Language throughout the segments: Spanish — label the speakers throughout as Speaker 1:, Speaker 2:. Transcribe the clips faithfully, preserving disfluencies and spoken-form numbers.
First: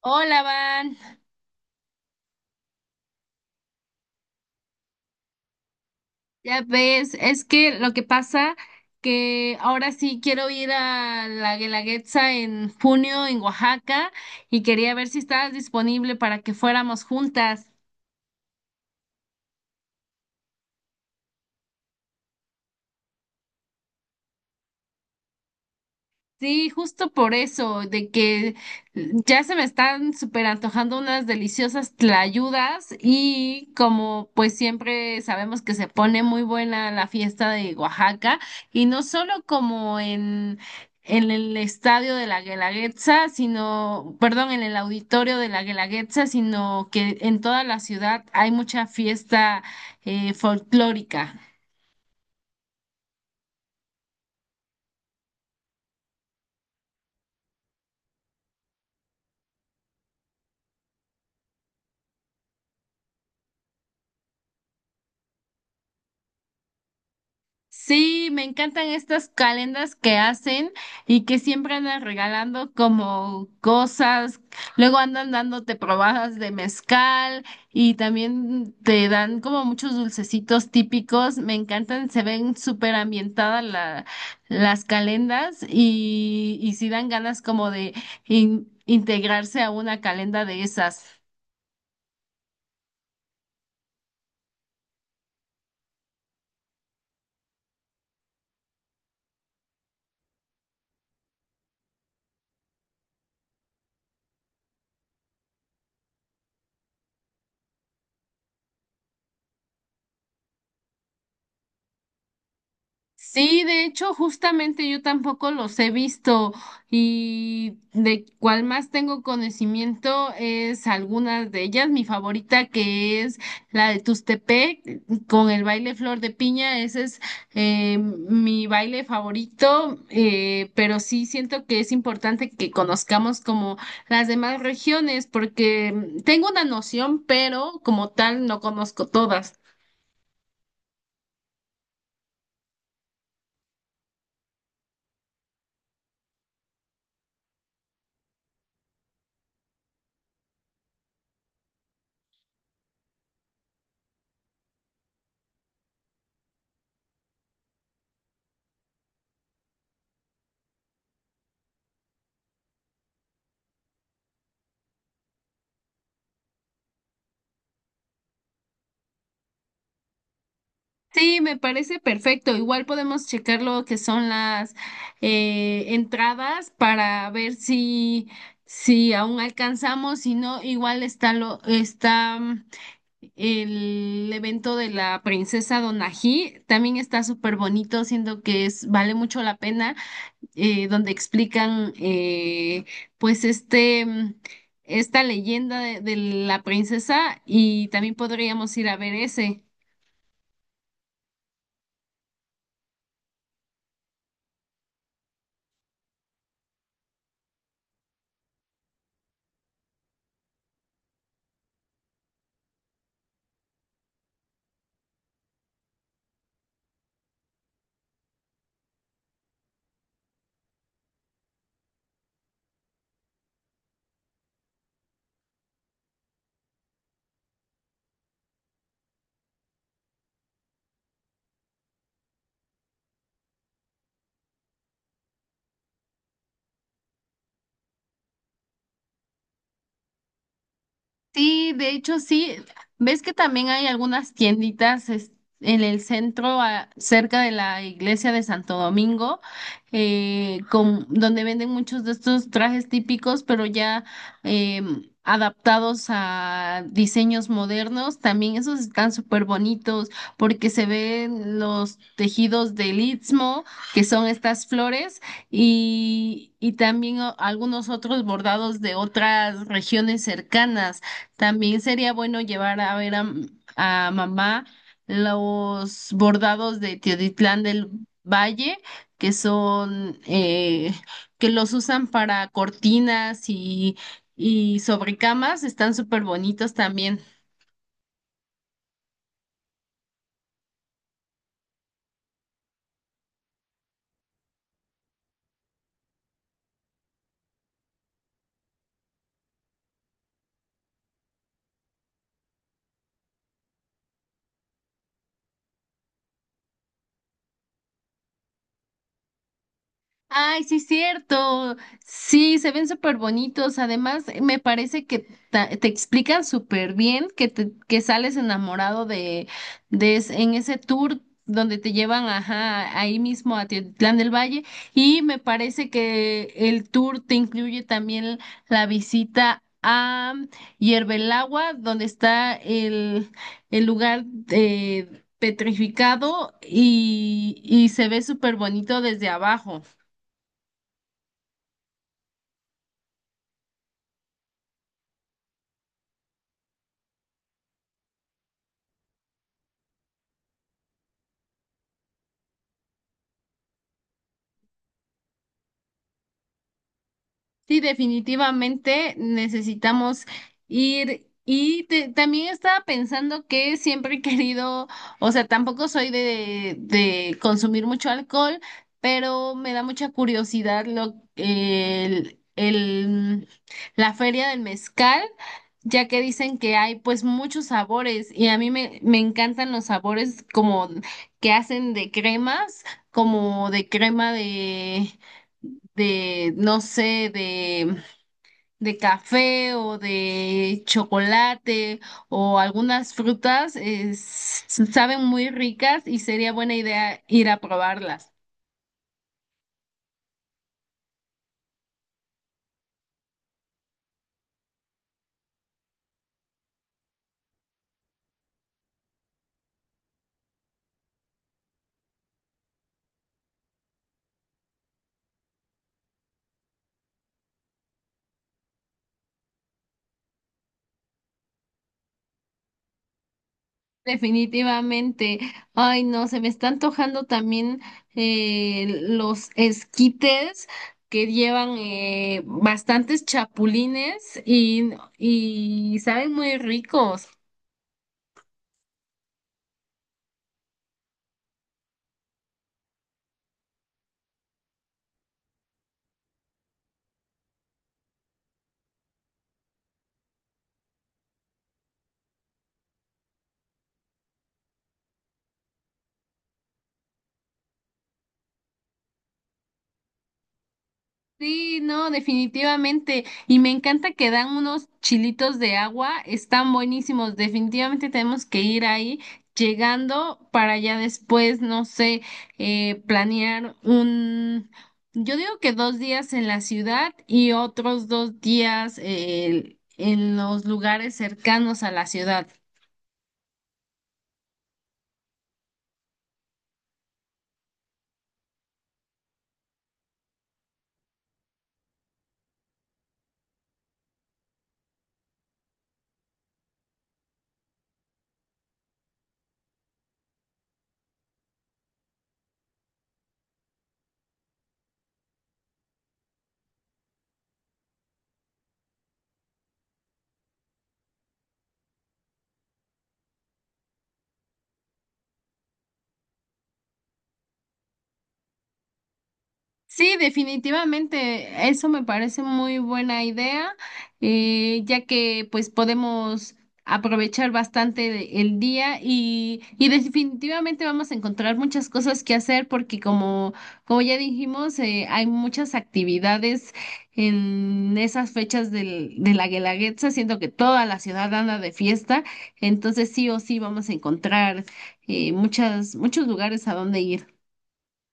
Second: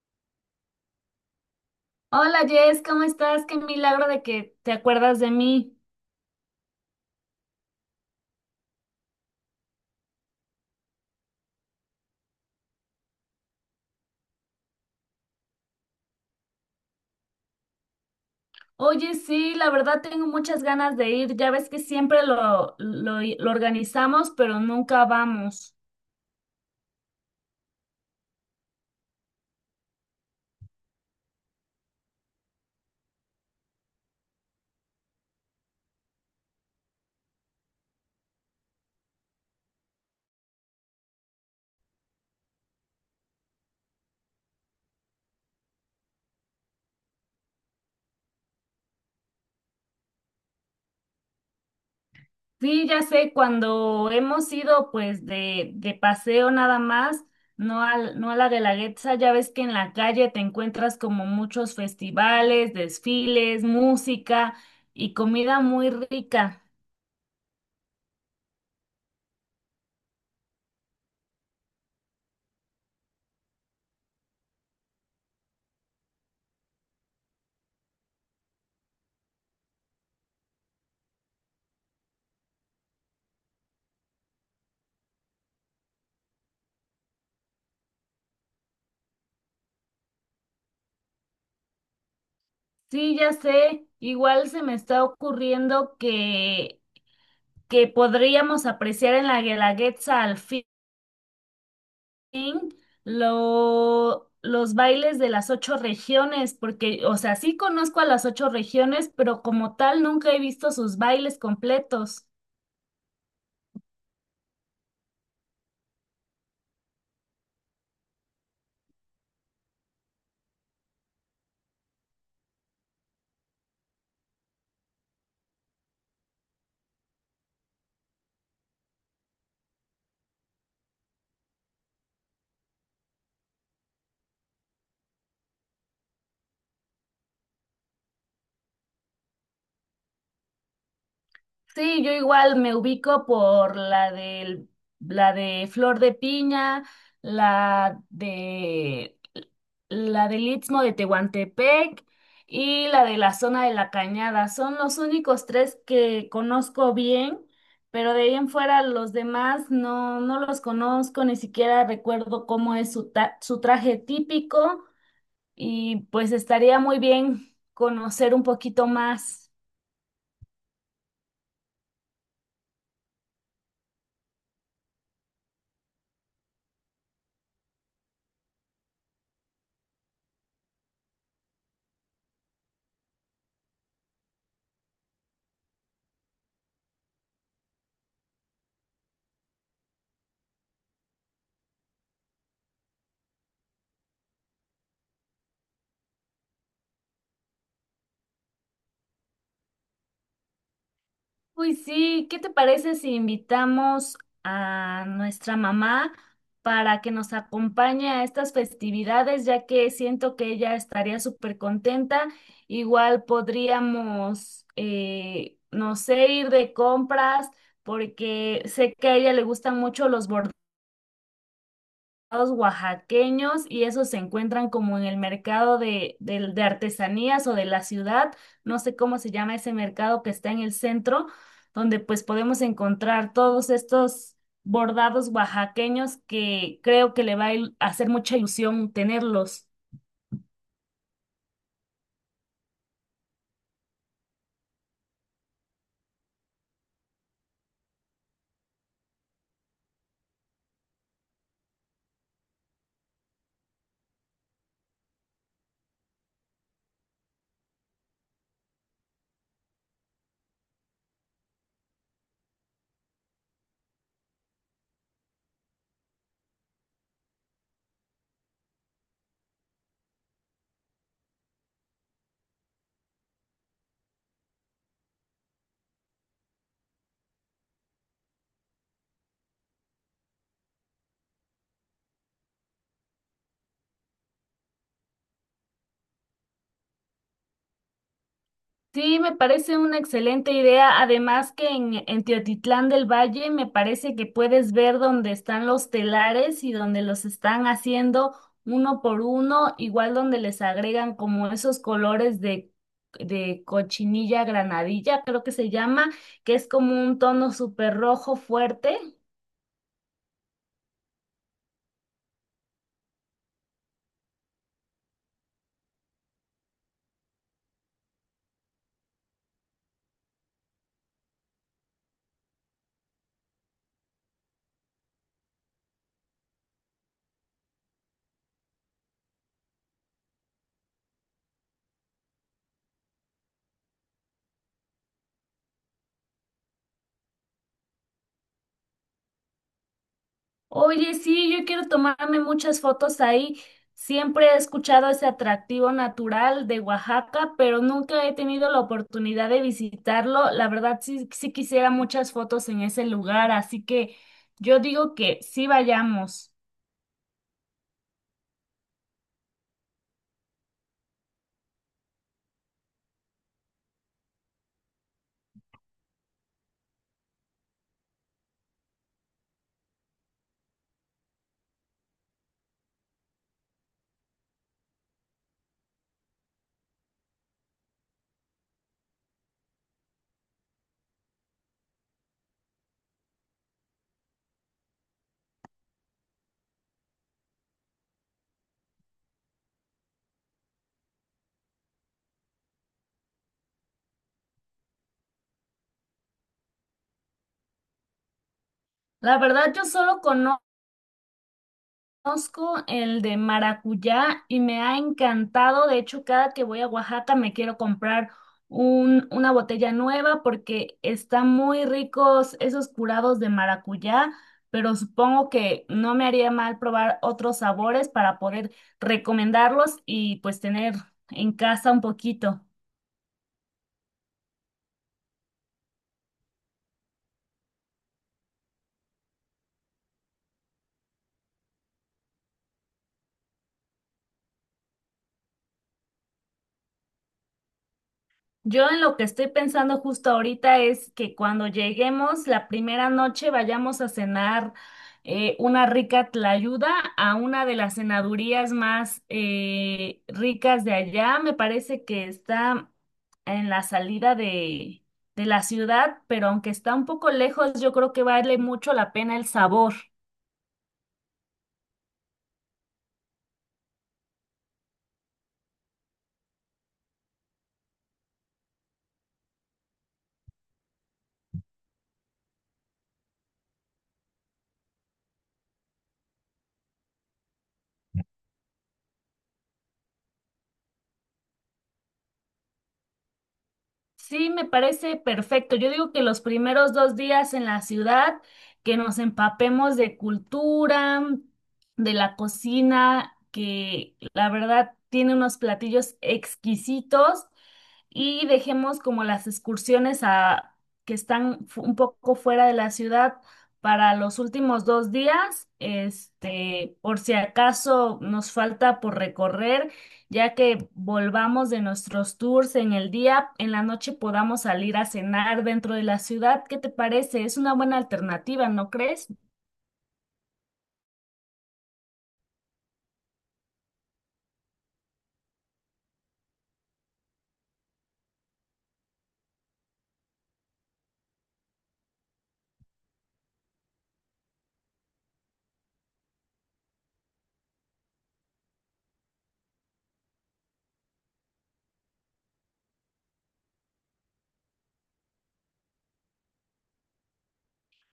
Speaker 1: Hola, Van.
Speaker 2: Hola Jess, ¿cómo estás? Qué milagro de que te acuerdas de mí.
Speaker 1: Ya ves, es que lo que pasa que ahora sí quiero ir a la Guelaguetza en junio en Oaxaca y quería ver si estabas disponible para que fuéramos juntas.
Speaker 2: Oye, sí, la verdad tengo muchas ganas de ir. Ya ves que siempre lo, lo, lo organizamos, pero nunca vamos.
Speaker 1: Sí, justo por eso, de que ya se me están súper antojando unas deliciosas tlayudas y como pues siempre sabemos que se pone muy buena la fiesta de Oaxaca y no solo como en, en el estadio de la Guelaguetza, sino, perdón, en el auditorio de la Guelaguetza, sino que en toda la ciudad hay mucha fiesta eh, folclórica.
Speaker 2: Sí, ya sé, cuando hemos ido pues de, de paseo nada más, no al, no a la Guelaguetza, ya ves que en la calle te encuentras como muchos festivales, desfiles, música y comida muy rica.
Speaker 1: Sí, me encantan estas calendas que hacen y que siempre andan regalando como cosas, luego andan dándote probadas de mezcal y también te dan como muchos dulcecitos típicos, me encantan, se ven súper ambientadas la- las calendas y, y sí dan ganas como de in- integrarse a una calenda de esas.
Speaker 2: Sí, ya sé. Igual se me está ocurriendo que que podríamos apreciar en la Guelaguetza al fin lo- los bailes de las ocho regiones, porque, o sea, sí conozco a las ocho regiones, pero como tal nunca he visto sus bailes completos.
Speaker 1: Sí, de hecho, justamente yo tampoco los he visto y de cuál más tengo conocimiento es algunas de ellas. Mi favorita que es la de Tustepec con el baile Flor de Piña, ese es eh, mi baile favorito, eh, pero sí siento que es importante que conozcamos como las demás regiones porque mm, tengo una noción, pero como tal no conozco todas.
Speaker 2: Sí, yo igual me ubico por la del, la de Flor de Piña, la de la del Istmo de Tehuantepec y la de la zona de la Cañada. Son los únicos tres que conozco bien, pero de ahí en fuera los demás no, no los conozco, ni siquiera recuerdo cómo es su, ta- su traje típico y pues estaría muy bien conocer un poquito más.
Speaker 1: Sí, me parece perfecto. Igual podemos checar lo que son las eh, entradas para ver si, si aún alcanzamos, si no, igual está lo, está mm, el evento de la princesa Donají, también está súper bonito, siento que es, vale mucho la pena, eh, donde explican eh, pues este mm, esta leyenda de de la princesa, y también podríamos ir a ver ese.
Speaker 2: Uy, sí, ¿qué te parece si invitamos a nuestra mamá para que nos acompañe a estas festividades, ya que siento que ella estaría súper contenta? Igual podríamos, eh, no sé, ir de compras, porque sé que a ella le gustan mucho los bordados oaxaqueños y esos se encuentran como en el mercado de, del- de artesanías o de la ciudad, no sé cómo se llama ese mercado que está en el centro, donde pues podemos encontrar todos estos bordados oaxaqueños que creo que le va a il- hacer mucha ilusión tenerlos.
Speaker 1: Sí, de hecho sí. ¿Ves que también hay algunas tienditas es- en el centro, a- cerca de la iglesia de Santo Domingo, eh, con, donde venden muchos de estos trajes típicos, pero ya em, adaptados a diseños modernos? También esos están súper bonitos porque se ven los tejidos del Istmo, que son estas flores y, y también o- algunos otros bordados de otras regiones cercanas. También sería bueno llevar a ver a, m- a mamá los bordados de Teotitlán del Valle, que son, eh, que los usan para cortinas y, y sobrecamas, están súper bonitos también.
Speaker 2: Sí, me parece una excelente idea. Además que en, en Teotitlán del Valle me parece que puedes ver dónde están los telares y donde los están haciendo uno por uno, igual donde les agregan como esos colores de, de cochinilla granadilla, creo que se llama, que es como un tono súper rojo fuerte.
Speaker 1: Ay, sí, cierto. Sí, se ven súper bonitos. Además, me parece que ta- te explican súper bien que, te, que sales enamorado de, de es- en ese tour donde te llevan, ajá, ahí mismo a Teotitlán del Valle. Y me parece que el tour te incluye también la visita a Hierbelagua, donde está el, el lugar eh, petrificado y, y se ve súper bonito desde abajo.
Speaker 2: Oye, sí, yo quiero tomarme muchas fotos ahí. Siempre he escuchado ese atractivo natural de Oaxaca, pero nunca he tenido la oportunidad de visitarlo. La verdad, sí, sí quisiera muchas fotos en ese lugar, así que yo digo que sí vayamos.
Speaker 1: Sí, definitivamente necesitamos ir. Y te- también estaba pensando que siempre he querido, o sea, tampoco soy de, de consumir mucho alcohol, pero me da mucha curiosidad lo, el, el, la feria del mezcal, ya que dicen que hay pues muchos sabores y a mí me, me encantan los sabores como que hacen de cremas, como de crema de de, no sé, de, de café o de chocolate o algunas frutas, es- saben muy ricas y sería buena idea ir a probarlas.
Speaker 2: La verdad, yo solo conozco Conozco el de maracuyá y me ha encantado. De hecho, cada que voy a Oaxaca me quiero comprar un, una botella nueva porque están muy ricos esos curados de maracuyá, pero supongo que no me haría mal probar otros sabores para poder recomendarlos y pues tener en casa un poquito.
Speaker 1: Definitivamente. Ay, no, se me está antojando también eh, los esquites que llevan eh, bastantes chapulines y, y saben muy ricos.
Speaker 2: Yo en lo que estoy pensando justo ahorita es que cuando lleguemos la primera noche vayamos a cenar eh, una rica tlayuda a una de las cenadurías más eh, ricas de allá. Me parece que está en la salida de, de la ciudad, pero aunque está un poco lejos, yo creo que vale mucho la pena el sabor.
Speaker 1: Sí, no, definitivamente. Y me encanta que dan unos chilitos de agua, están buenísimos. Definitivamente tenemos que ir ahí llegando para ya después, no sé, eh, planear un, yo digo que dos días en la ciudad y otros dos días eh, en los lugares cercanos a la ciudad.
Speaker 2: Sí, me parece perfecto. Yo digo que los primeros dos días en la ciudad, que nos empapemos de cultura, de la cocina, que la verdad tiene unos platillos exquisitos y dejemos como las excursiones a que están fu- un poco fuera de la ciudad para los últimos dos días, este, por si acaso nos falta por recorrer ya que volvamos de nuestros tours en el día, en la noche podamos salir a cenar dentro de la ciudad. ¿Qué te parece? Es una buena alternativa, ¿no crees?
Speaker 1: Sí, definitivamente, eso me parece muy buena idea, eh, ya que pues podemos aprovechar bastante de- el día y, y definitivamente vamos a encontrar muchas cosas que hacer porque como, como ya dijimos, eh, hay muchas actividades en esas fechas del, de la Guelaguetza, siendo que toda la ciudad anda de fiesta, entonces sí o sí vamos a encontrar eh, muchas, muchos lugares a donde ir.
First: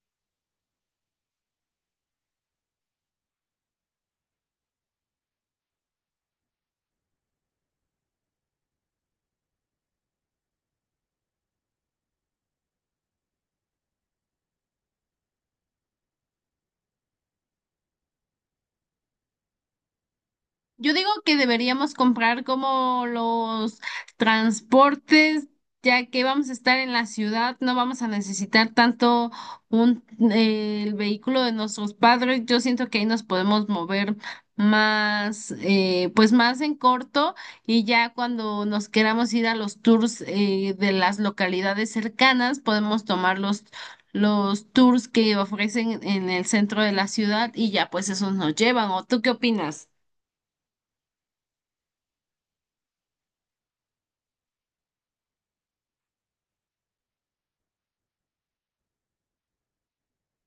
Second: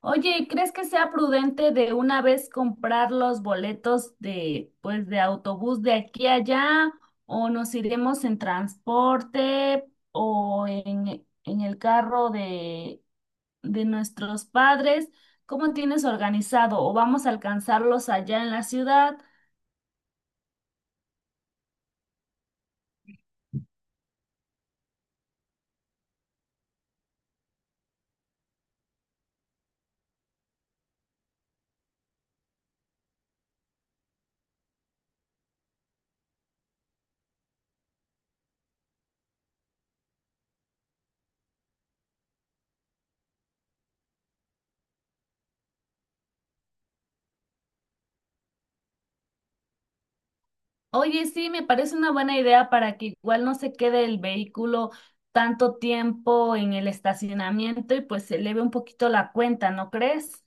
Speaker 2: Oye, ¿y ¿crees que sea prudente de una vez comprar los boletos de, pues, de autobús de aquí a allá? ¿O nos iremos en transporte o en, en el carro de, de nuestros padres? ¿Cómo tienes organizado? ¿O vamos a alcanzarlos allá en la ciudad?
Speaker 1: Yo digo que deberíamos comprar como los transportes, ya que vamos a estar en la ciudad, no vamos a necesitar tanto un, eh, el vehículo de nuestros padres. Yo siento que ahí nos podemos mover más, eh, pues más en corto y ya cuando nos queramos ir a los tours eh, de las localidades cercanas, podemos tomar los, los tours que ofrecen en el centro de la ciudad y ya pues esos nos llevan. ¿O tú qué opinas?
Speaker 2: Oye, sí, me parece una buena idea para que igual no se quede el vehículo tanto tiempo en el estacionamiento y pues se eleve un poquito la cuenta, ¿no crees?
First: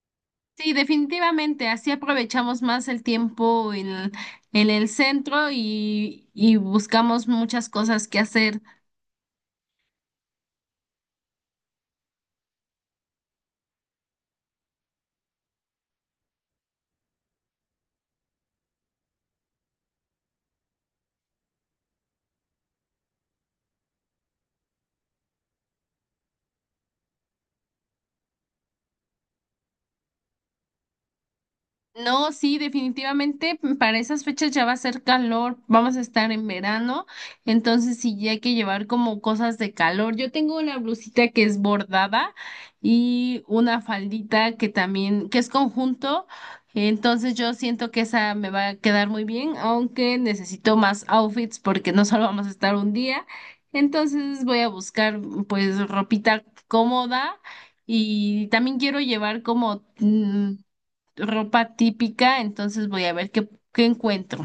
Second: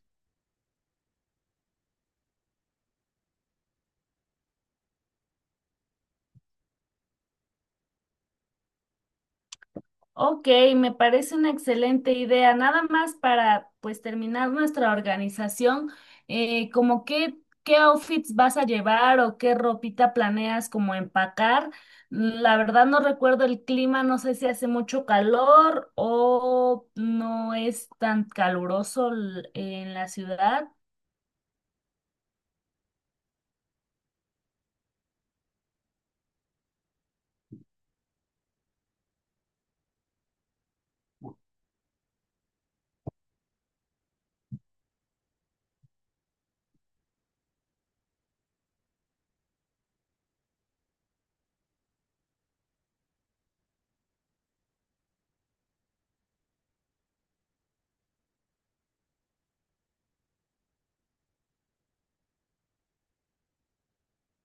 Speaker 1: Sí, definitivamente, así aprovechamos más el tiempo en, en el centro y, y buscamos muchas cosas que hacer.
Speaker 2: Ok, me parece una excelente idea. Nada más para pues terminar nuestra organización, eh, como qué, qué outfits vas a llevar o qué ropita planeas como empacar. La verdad no recuerdo el clima, no sé si hace mucho calor o no es tan caluroso l- en la ciudad.
Speaker 1: No, sí, definitivamente para esas fechas ya va a ser calor, vamos a estar en verano, entonces sí ya hay que llevar como cosas de calor. Yo tengo una blusita que es bordada y una faldita que también, que es conjunto, entonces yo siento que esa me va a quedar muy bien, aunque necesito más outfits porque no solo vamos a estar un día, entonces voy a buscar pues ropita cómoda y también quiero llevar como... mm, ropa típica, entonces voy a ver qué, qué encuentro.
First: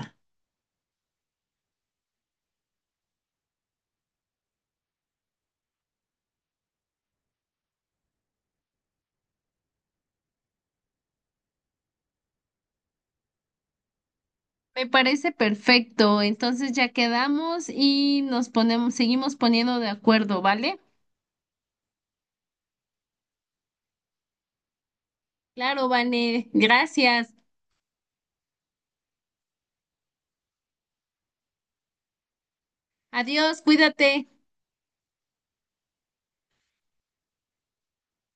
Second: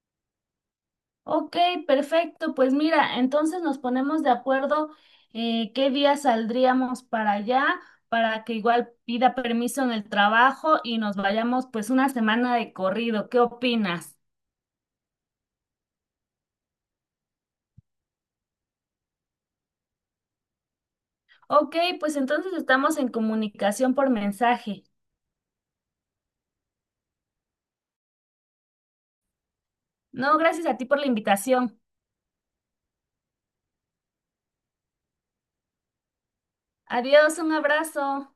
Speaker 2: Ok, perfecto. Pues mira, entonces nos ponemos de acuerdo eh, qué día saldríamos para allá, para que igual pida permiso en el trabajo y nos vayamos pues una semana de corrido. ¿Qué opinas?
Speaker 1: Me parece perfecto, entonces ya quedamos y nos ponemos, seguimos poniendo de acuerdo, ¿vale?
Speaker 2: Ok, pues entonces estamos en comunicación por mensaje.
Speaker 1: Claro, Vane, gracias.
Speaker 2: No, gracias a ti por la invitación.
Speaker 1: Adiós, cuídate.
Speaker 2: Adiós, un abrazo.